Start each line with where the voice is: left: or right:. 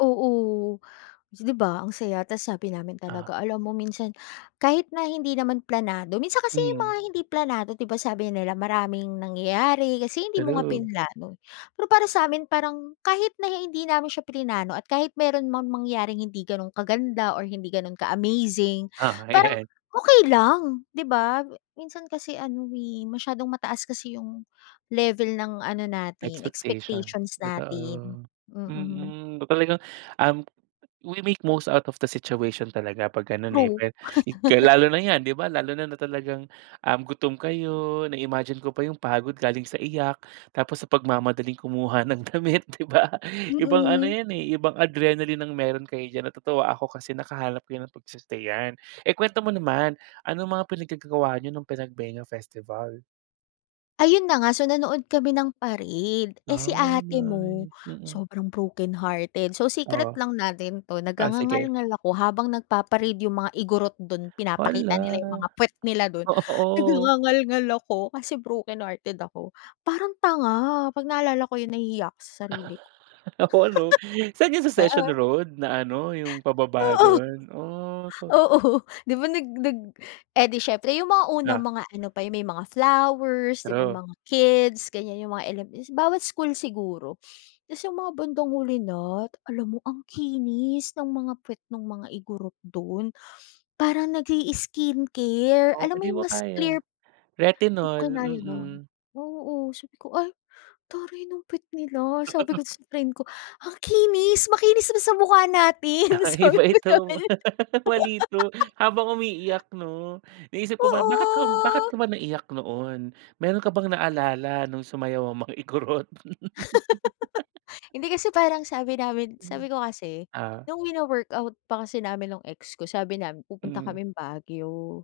left: Oo. 'Di ba, ang saya. Tapos sabi namin
right: Ah.
left: talaga, alam mo minsan, kahit na hindi naman planado minsan kasi 'yung
right: Hmm.
left: mga hindi planado, 'di ba, sabi nila maraming nangyayari kasi hindi mo nga
right: True.
left: pinlano. Pero para sa amin, parang kahit na hindi namin siya plinano at kahit meron mang mangyaring hindi ganun kaganda or hindi gano'n ka-amazing,
right: Ah,
left: parang
right: Ayan.
left: okey lang, 'di ba? Minsan kasi ano eh, masyadong mataas kasi 'yung level ng ano natin
right: Expectation.
left: expectations natin.
right: Totoo,
left: Mm.
right: mm. Talagang, um, we make most out of the situation talaga 'pag ganun, eh.
left: True.
right: Well, lalo na yan, 'di ba? Lalo na na talagang um, gutom kayo na-imagine ko pa 'yung pagod galing sa iyak. Tapos sa pagmamadaling kumuha ng damit, 'di ba? Ibang ano
left: Mm.
right: yan eh, ibang adrenaline ang meron kayo diyan. Natutuwa ako kasi nakahanap ka ng pag-i-stayan. Ikuwento mo naman, anong mga pinaggagawa niyo nung Panagbenga Festival?
left: Ayun na nga, so nanood kami ng parade. Eh, si
right: Ay
left: ate mo
right: nice. Mm.
left: sobrang brokenhearted. So, secret
right: Oo.
left: lang natin 'to.
right: Ah sige.
left: Nag-ngangangalngal ako habang nagpa-parade 'yung mga Igorot dun, pinapakita nila 'yung
right: Hala.
left: mga pwet nila dun, nag
right: Oo.
left: nagngangalngal ako kasi brokenhearted ako. Parang tanga, 'pag naaalala ko 'yun, nahihiya ako sa sarili ko.
right: Oo, ano San 'yan sa Session
left: [unintelligible]
right: Road? Na ano 'yung pababa
left: Oo.
right: dun, oh.
left: Oo, 'di ba, nag nag Eh, 'di siyempre 'yung mga unang
right: Ah.
left: mga ano pa, 'yung may mga flowers, 'di ba,
right: True.
left: mga kids ganyan, 'yung mga element bawat school siguro. Tapos 'yung mga bandang huli na. Alam mo ang kinis ng mga puwet nung mga Igorot dun, parang nag-i-skincare.
right: Oh,
left: Alam mo
right: 'di
left: 'yung
right: mo,
left: mas
right: kaya
left: clear di
right: retinol.
left: ko kinaya, nun.
right: Mm.
left: Oo, sabi ko, "Ay, taray ng puwet nila." sabi ko sa friend ko, "Ang kinis makinis pa sa mukha natin!"
right: Ah,
left: Sabi
right: iba
left: ko sa
right: ito.
left: friend.
right: Waley 'to. Habang umiiyak, 'no, naisip ko ba bakit ka bakit
left: Oo.
right: ka ba naiiyak noon, meron ka bang naalala nung sumayaw mga Igorot?
left: Hindi kasi parang sabi namin sabi ko kasi,
right: Ah.
left: nung wino-work out pa kasi namin nung ex ko, sabi namin pupunta
right: Hmm.
left: kaming Baguio.